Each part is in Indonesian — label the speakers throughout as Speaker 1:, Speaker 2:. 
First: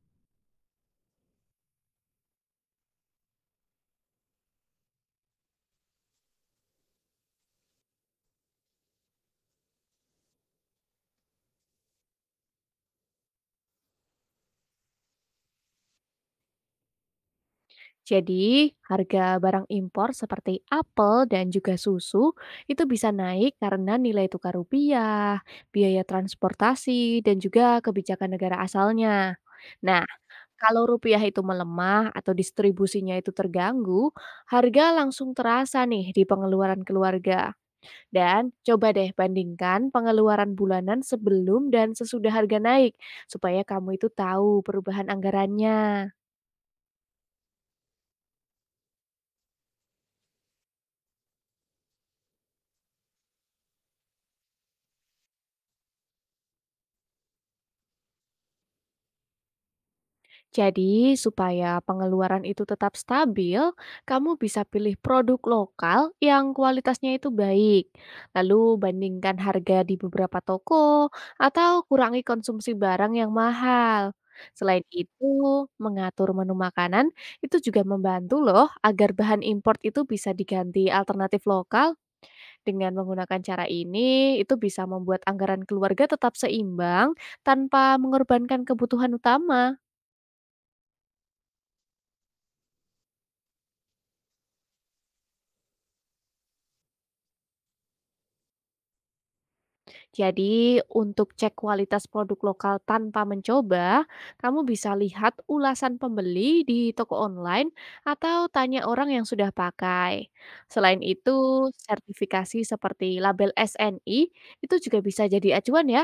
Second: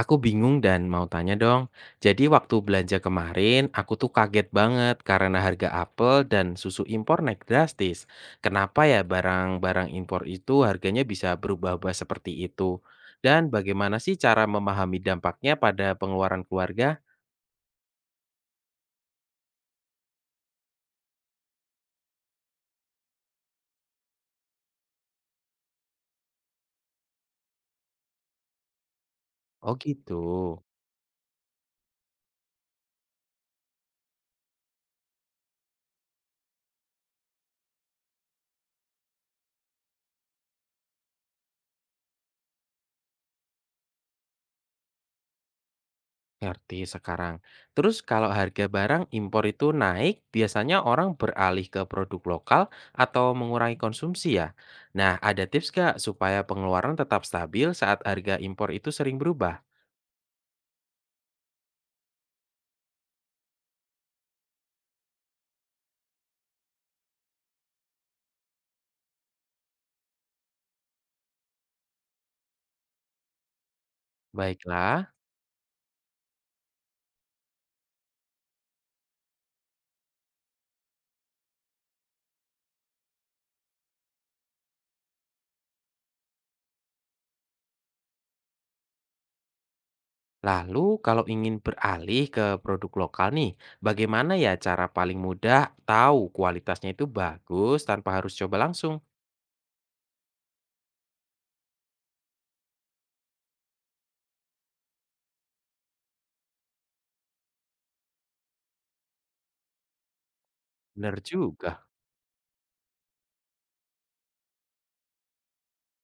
Speaker 1: Aku bingung dan mau tanya dong. Jadi waktu belanja kemarin, aku tuh kaget banget karena harga apel dan susu impor naik drastis. Kenapa ya barang-barang impor itu harganya bisa berubah-ubah seperti itu? Dan bagaimana sih cara memahami dampaknya pada pengeluaran keluarga?
Speaker 2: Jadi, harga barang impor seperti apel dan juga susu itu bisa naik karena nilai tukar rupiah, biaya transportasi, dan juga kebijakan negara asalnya.
Speaker 1: Oh
Speaker 2: Nah,
Speaker 1: gitu.
Speaker 2: kalau rupiah itu melemah atau distribusinya itu terganggu, harga langsung terasa nih di pengeluaran keluarga. Dan coba deh bandingkan pengeluaran bulanan sebelum dan sesudah harga naik, supaya kamu itu tahu perubahan anggarannya.
Speaker 1: Ngerti sekarang. Terus kalau harga barang impor itu naik, biasanya orang beralih ke produk lokal atau mengurangi konsumsi ya. Nah, ada tips nggak supaya pengeluaran tetap stabil saat harga impor itu sering berubah?
Speaker 2: Jadi, supaya pengeluaran itu tetap stabil, kamu bisa pilih produk lokal yang kualitasnya itu baik. Lalu bandingkan harga di beberapa toko atau kurangi konsumsi barang yang mahal. Selain
Speaker 1: Baiklah.
Speaker 2: itu, mengatur menu makanan itu juga membantu loh agar bahan impor itu bisa diganti alternatif lokal. Dengan menggunakan cara ini, itu bisa membuat anggaran keluarga tetap seimbang tanpa mengorbankan kebutuhan utama.
Speaker 1: Lalu kalau ingin beralih ke produk lokal nih, bagaimana ya cara paling mudah tahu kualitasnya itu bagus tanpa harus coba langsung?
Speaker 2: Jadi, untuk cek kualitas produk lokal tanpa mencoba, kamu bisa lihat ulasan pembeli di toko online atau tanya orang yang sudah pakai. Selain
Speaker 1: Bener
Speaker 2: itu,
Speaker 1: juga.
Speaker 2: sertifikasi seperti label SNI itu juga bisa jadi acuan ya.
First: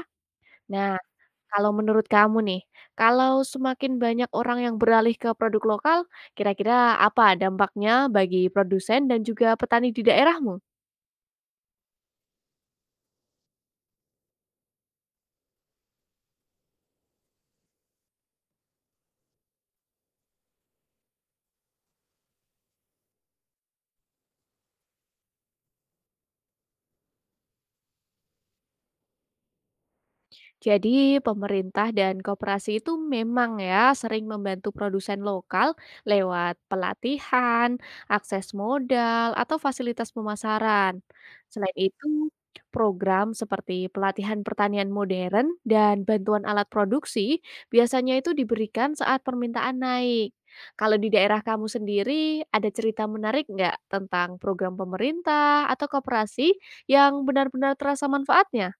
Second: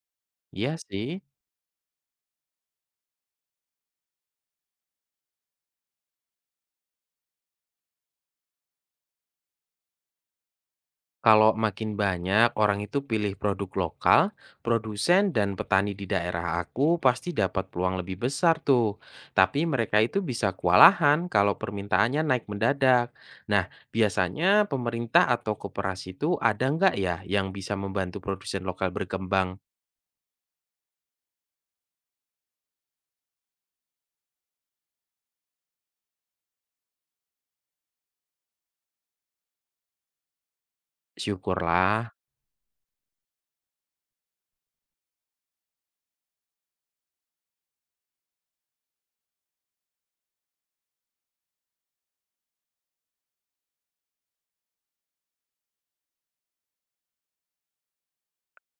Speaker 1: Iya
Speaker 2: Nah,
Speaker 1: sih.
Speaker 2: kalau menurut kamu nih, kalau semakin banyak orang yang beralih ke produk lokal, kira-kira apa dampaknya bagi produsen dan juga petani di daerahmu?
Speaker 1: Kalau makin banyak orang itu pilih produk lokal, produsen dan petani di daerah aku pasti dapat peluang lebih besar tuh. Tapi mereka itu bisa kewalahan kalau permintaannya naik mendadak. Nah, biasanya pemerintah atau koperasi itu ada nggak ya yang bisa membantu produsen lokal berkembang?
Speaker 2: Jadi pemerintah dan koperasi itu memang ya sering membantu produsen lokal lewat pelatihan, akses modal, atau fasilitas pemasaran. Selain
Speaker 1: Syukurlah.
Speaker 2: itu, program seperti pelatihan pertanian modern dan bantuan alat produksi biasanya itu diberikan saat permintaan naik. Kalau di daerah kamu sendiri, ada cerita menarik nggak tentang program pemerintah atau koperasi yang benar-benar terasa manfaatnya?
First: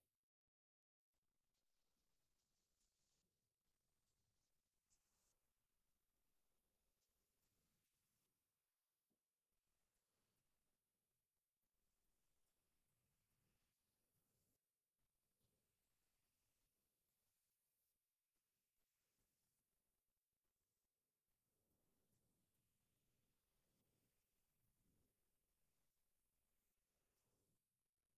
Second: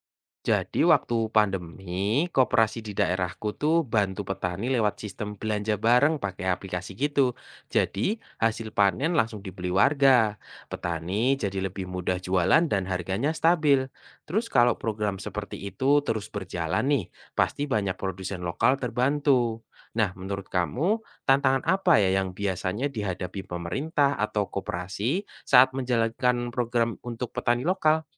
Speaker 1: Jadi waktu pandemi, koperasi di daerahku tuh bantu petani lewat sistem belanja bareng pakai aplikasi gitu. Jadi hasil panen langsung dibeli warga. Petani jadi lebih mudah jualan dan harganya stabil. Terus kalau program seperti itu terus berjalan nih, pasti banyak produsen lokal terbantu. Nah, menurut kamu tantangan apa ya yang biasanya dihadapi pemerintah atau koperasi saat menjalankan program untuk petani lokal?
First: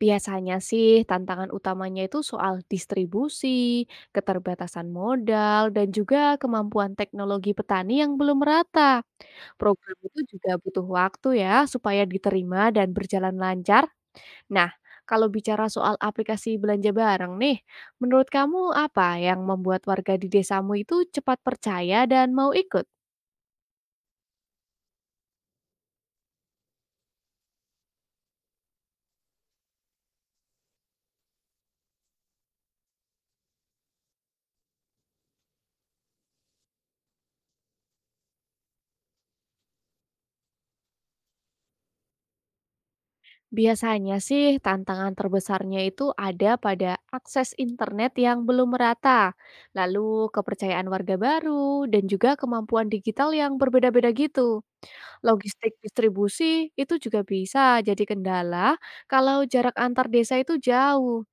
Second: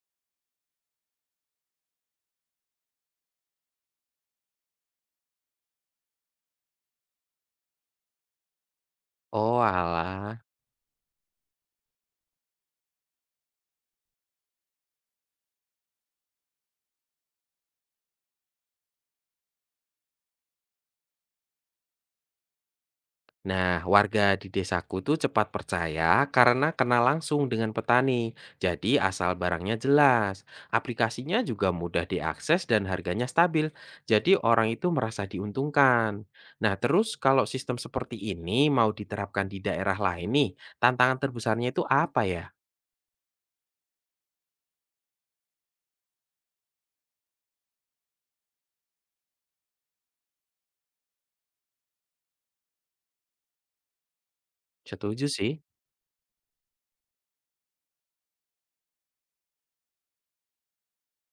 Speaker 2: Biasanya sih tantangan utamanya itu soal distribusi, keterbatasan modal, dan juga kemampuan teknologi petani yang belum merata.
Speaker 1: Oh,
Speaker 2: Program itu
Speaker 1: alah.
Speaker 2: juga butuh waktu ya supaya diterima dan berjalan lancar. Nah, kalau bicara soal aplikasi belanja bareng nih, menurut kamu apa yang membuat warga di desamu itu cepat percaya dan mau ikut?
Speaker 1: Nah, warga di desaku tuh cepat percaya karena kenal langsung dengan petani. Jadi asal barangnya jelas. Aplikasinya juga mudah diakses dan harganya stabil. Jadi orang itu merasa diuntungkan. Nah, terus kalau sistem seperti ini mau diterapkan di daerah lain nih, tantangan terbesarnya itu apa ya?
Speaker 2: Biasanya sih tantangan terbesarnya itu ada pada akses internet yang belum merata, lalu kepercayaan warga baru, dan juga kemampuan digital yang berbeda-beda gitu.
Speaker 1: Setuju sih.
Speaker 2: Logistik distribusi itu juga bisa jadi kendala kalau jarak antar desa itu jauh.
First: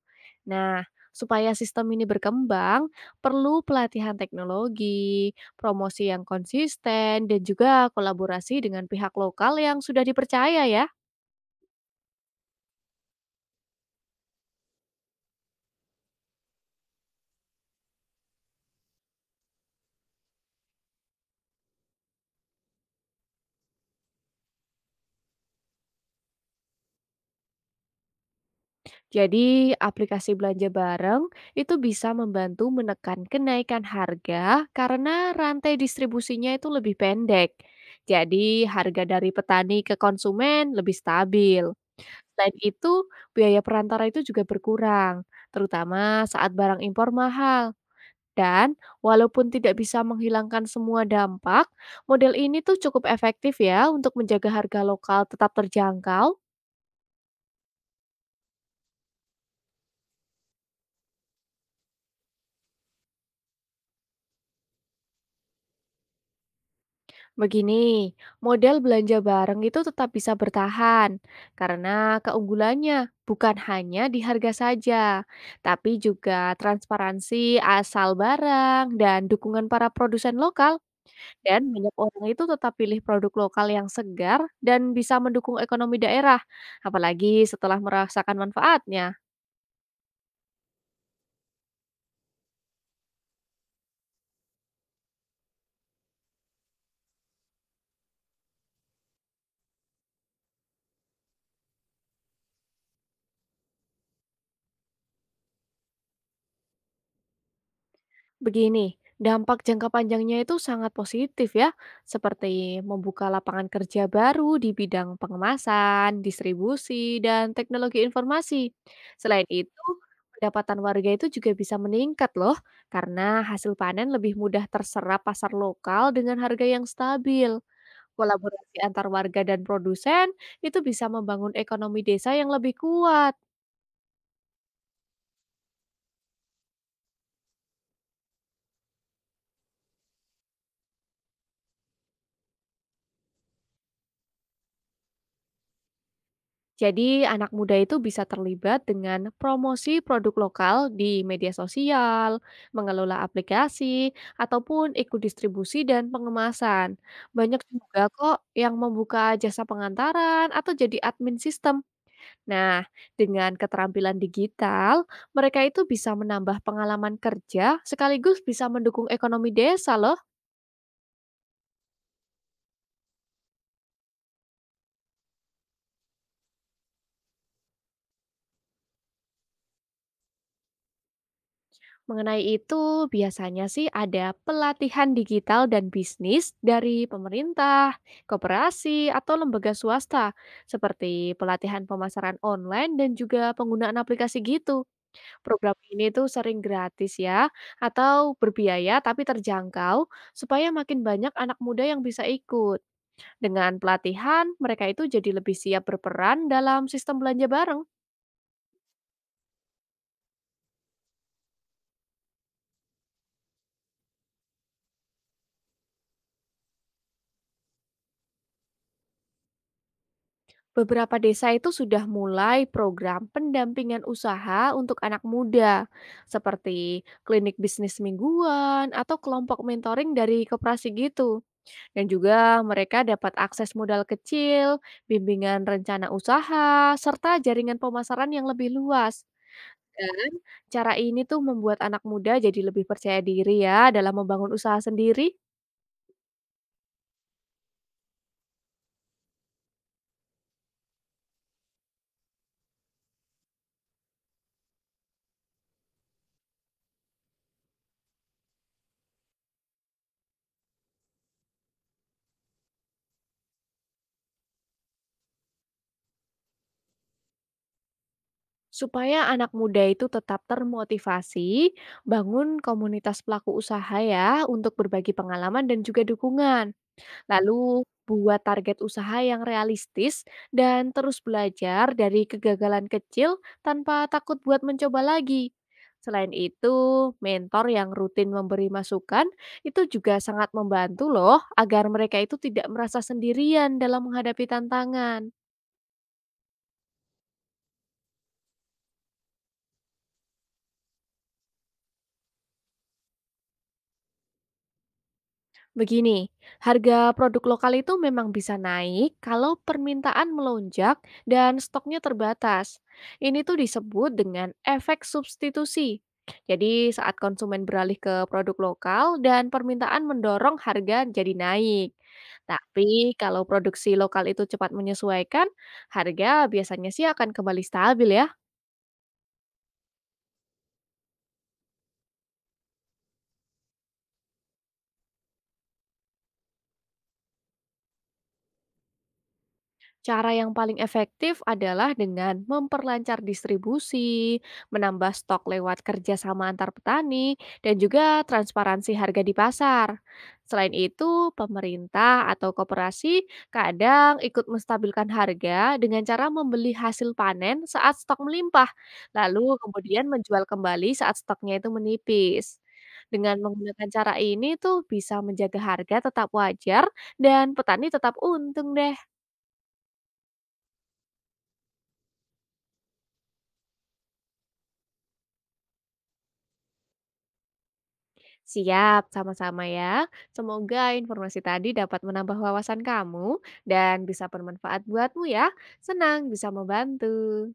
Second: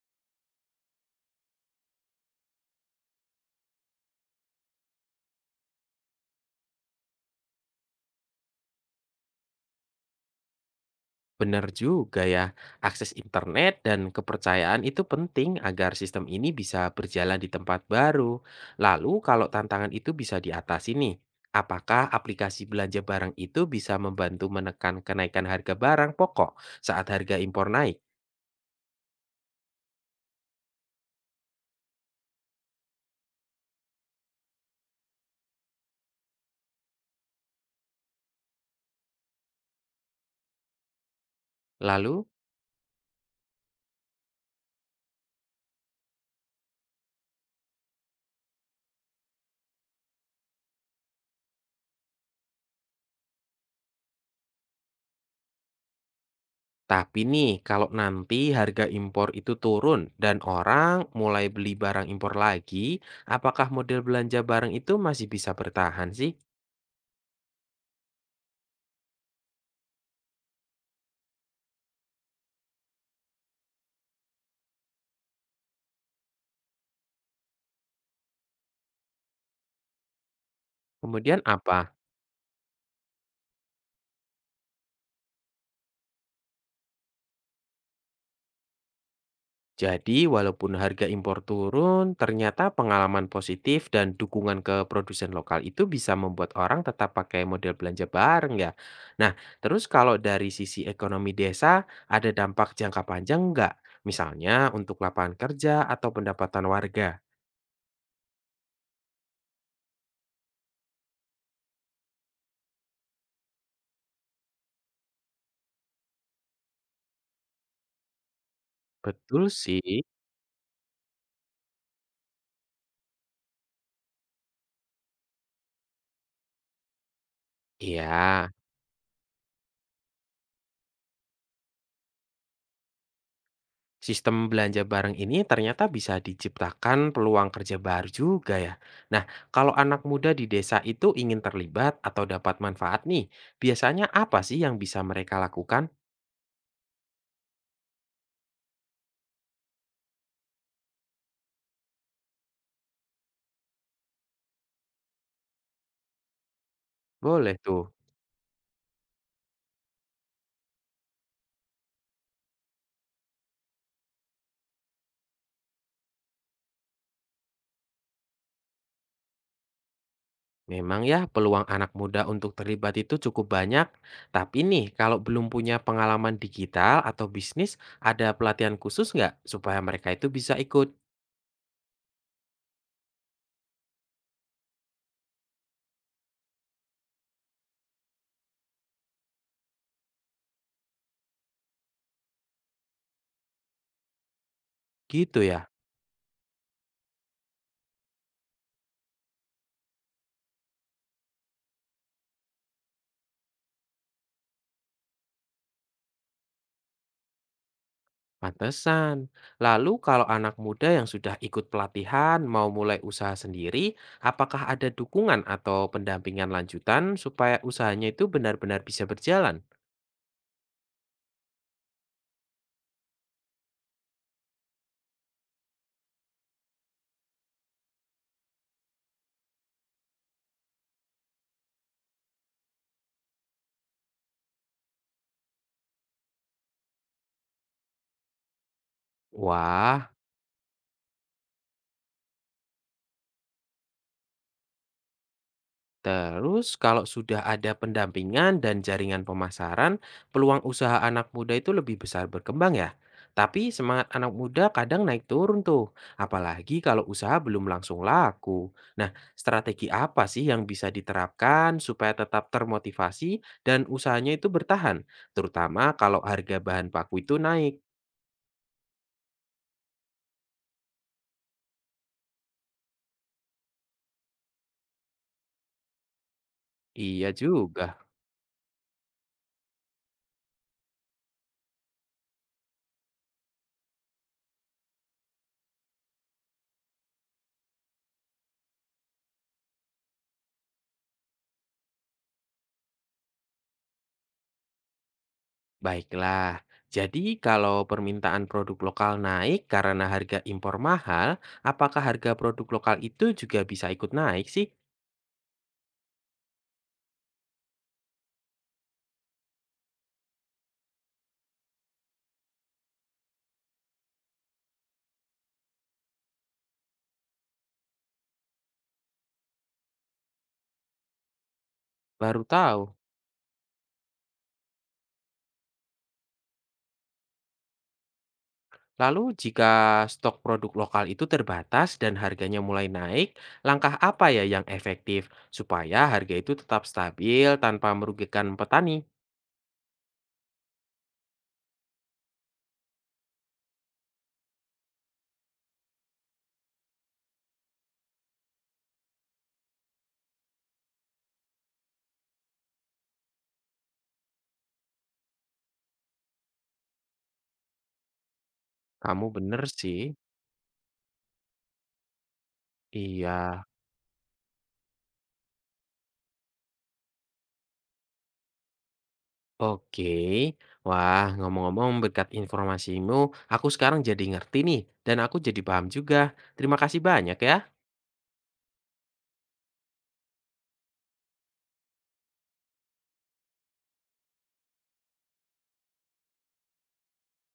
Speaker 2: Nah, supaya sistem ini berkembang, perlu pelatihan teknologi, promosi yang konsisten, dan juga kolaborasi dengan pihak lokal yang sudah dipercaya ya.
Speaker 1: Benar juga ya, akses internet dan kepercayaan itu penting agar sistem ini bisa berjalan di tempat baru. Lalu kalau tantangan itu bisa diatasi nih, apakah aplikasi belanja barang itu bisa membantu menekan kenaikan harga barang pokok saat harga impor naik?
Speaker 2: Jadi, aplikasi belanja bareng itu bisa membantu menekan kenaikan harga karena rantai distribusinya itu lebih pendek. Jadi, harga dari petani ke konsumen lebih stabil.
Speaker 1: Lalu,
Speaker 2: Selain itu, biaya perantara itu juga berkurang, terutama saat barang impor mahal. Dan walaupun tidak bisa menghilangkan semua dampak, model ini tuh cukup efektif ya untuk menjaga harga lokal tetap terjangkau.
Speaker 1: tapi nih kalau nanti harga impor itu turun dan orang mulai beli barang impor lagi, apakah model belanja barang itu masih bisa bertahan sih?
Speaker 2: Begini, model belanja bareng itu tetap bisa bertahan karena keunggulannya bukan hanya di harga saja, tapi juga transparansi asal barang dan dukungan para produsen lokal.
Speaker 1: Kemudian
Speaker 2: Dan
Speaker 1: apa?
Speaker 2: banyak orang itu tetap pilih produk lokal yang segar dan bisa mendukung ekonomi daerah, apalagi setelah merasakan manfaatnya.
Speaker 1: Jadi, walaupun harga impor turun, ternyata pengalaman positif dan dukungan ke produsen lokal itu bisa membuat orang tetap pakai model belanja bareng ya. Nah, terus kalau dari sisi ekonomi desa, ada dampak jangka panjang nggak? Misalnya untuk lapangan kerja atau pendapatan warga.
Speaker 2: Begini, dampak jangka panjangnya itu sangat positif ya, seperti membuka lapangan kerja baru di bidang pengemasan, distribusi, dan teknologi informasi.
Speaker 1: Betul
Speaker 2: Selain itu,
Speaker 1: sih.
Speaker 2: pendapatan warga itu juga bisa meningkat loh, karena hasil panen lebih mudah terserap pasar lokal dengan harga yang stabil.
Speaker 1: Iya.
Speaker 2: Kolaborasi antar warga dan produsen itu bisa membangun ekonomi desa yang lebih kuat.
Speaker 1: Sistem belanja bareng ini ternyata bisa diciptakan peluang kerja baru juga ya. Nah, kalau anak muda di desa itu ingin terlibat atau dapat manfaat nih, biasanya apa sih yang bisa mereka lakukan?
Speaker 2: Jadi, anak muda itu bisa terlibat dengan promosi produk lokal di media sosial, mengelola aplikasi, ataupun ikut distribusi dan pengemasan.
Speaker 1: Boleh
Speaker 2: Banyak
Speaker 1: tuh.
Speaker 2: juga kok yang membuka jasa pengantaran atau jadi admin sistem. Nah, dengan keterampilan digital, mereka itu bisa menambah pengalaman kerja sekaligus bisa mendukung ekonomi desa loh.
Speaker 1: Memang ya peluang anak muda untuk terlibat itu cukup banyak, tapi nih kalau belum punya pengalaman digital atau bisnis, ada pelatihan khusus nggak supaya mereka itu bisa ikut?
Speaker 2: Mengenai itu, biasanya sih ada pelatihan digital dan bisnis dari pemerintah, koperasi, atau lembaga swasta, seperti pelatihan pemasaran online dan juga penggunaan aplikasi gitu.
Speaker 1: Gitu ya.
Speaker 2: Program ini tuh sering gratis ya, atau berbiaya tapi terjangkau, supaya makin banyak anak muda yang bisa ikut. Dengan pelatihan, mereka itu jadi lebih siap berperan dalam sistem belanja bareng.
Speaker 1: Pantesan. Lalu kalau anak muda yang sudah ikut pelatihan mau mulai usaha sendiri, apakah ada dukungan atau pendampingan lanjutan supaya usahanya itu benar-benar bisa berjalan?
Speaker 2: Beberapa desa itu sudah mulai program pendampingan usaha untuk anak muda, seperti klinik bisnis mingguan atau kelompok mentoring dari koperasi gitu. Dan juga mereka dapat akses modal kecil, bimbingan rencana usaha, serta jaringan pemasaran yang lebih luas.
Speaker 1: Wah,
Speaker 2: Dan cara ini tuh membuat anak muda jadi lebih percaya diri ya dalam membangun usaha sendiri.
Speaker 1: terus kalau sudah ada pendampingan dan jaringan pemasaran, peluang usaha anak muda itu lebih besar berkembang ya. Tapi semangat anak muda kadang naik turun tuh, apalagi kalau usaha belum langsung laku. Nah, strategi apa sih yang bisa diterapkan supaya tetap termotivasi dan usahanya itu bertahan, terutama kalau harga bahan baku itu naik?
Speaker 2: Supaya anak muda itu tetap termotivasi, bangun komunitas pelaku usaha ya untuk berbagi pengalaman dan juga dukungan.
Speaker 1: Iya
Speaker 2: Lalu
Speaker 1: juga.
Speaker 2: buat target usaha yang realistis dan terus belajar dari kegagalan kecil tanpa takut buat mencoba lagi. Selain itu, mentor yang rutin memberi masukan itu juga sangat membantu loh agar mereka itu tidak merasa sendirian dalam menghadapi tantangan.
Speaker 1: Baiklah, jadi kalau permintaan produk lokal naik karena harga impor mahal, apakah harga produk lokal itu juga bisa ikut naik sih?
Speaker 2: Begini, harga produk lokal itu memang bisa naik kalau permintaan melonjak dan stoknya terbatas. Ini tuh disebut dengan efek substitusi. Jadi saat konsumen beralih ke produk lokal dan permintaan mendorong harga jadi naik.
Speaker 1: Baru tahu.
Speaker 2: Tapi kalau produksi lokal itu cepat menyesuaikan, harga biasanya sih akan kembali stabil ya.
Speaker 1: Lalu jika stok produk lokal itu terbatas dan harganya mulai naik, langkah apa ya yang efektif supaya harga itu tetap stabil tanpa merugikan petani?
Speaker 2: Cara yang paling efektif adalah dengan memperlancar distribusi, menambah stok lewat kerjasama antar petani, dan juga transparansi harga di pasar. Selain itu, pemerintah atau koperasi kadang ikut menstabilkan harga dengan cara membeli hasil panen saat stok melimpah,
Speaker 1: Kamu
Speaker 2: lalu
Speaker 1: bener sih.
Speaker 2: kemudian menjual kembali saat stoknya itu menipis. Dengan
Speaker 1: Iya.
Speaker 2: menggunakan cara ini tuh bisa menjaga harga tetap wajar dan petani tetap untung deh.
Speaker 1: Oke, wah ngomong-ngomong berkat informasimu, aku sekarang jadi ngerti nih dan aku jadi paham juga. Terima kasih banyak ya.
Speaker 2: Siap, sama-sama ya. Semoga informasi tadi dapat menambah wawasan kamu dan bisa bermanfaat buatmu ya. Senang bisa membantu.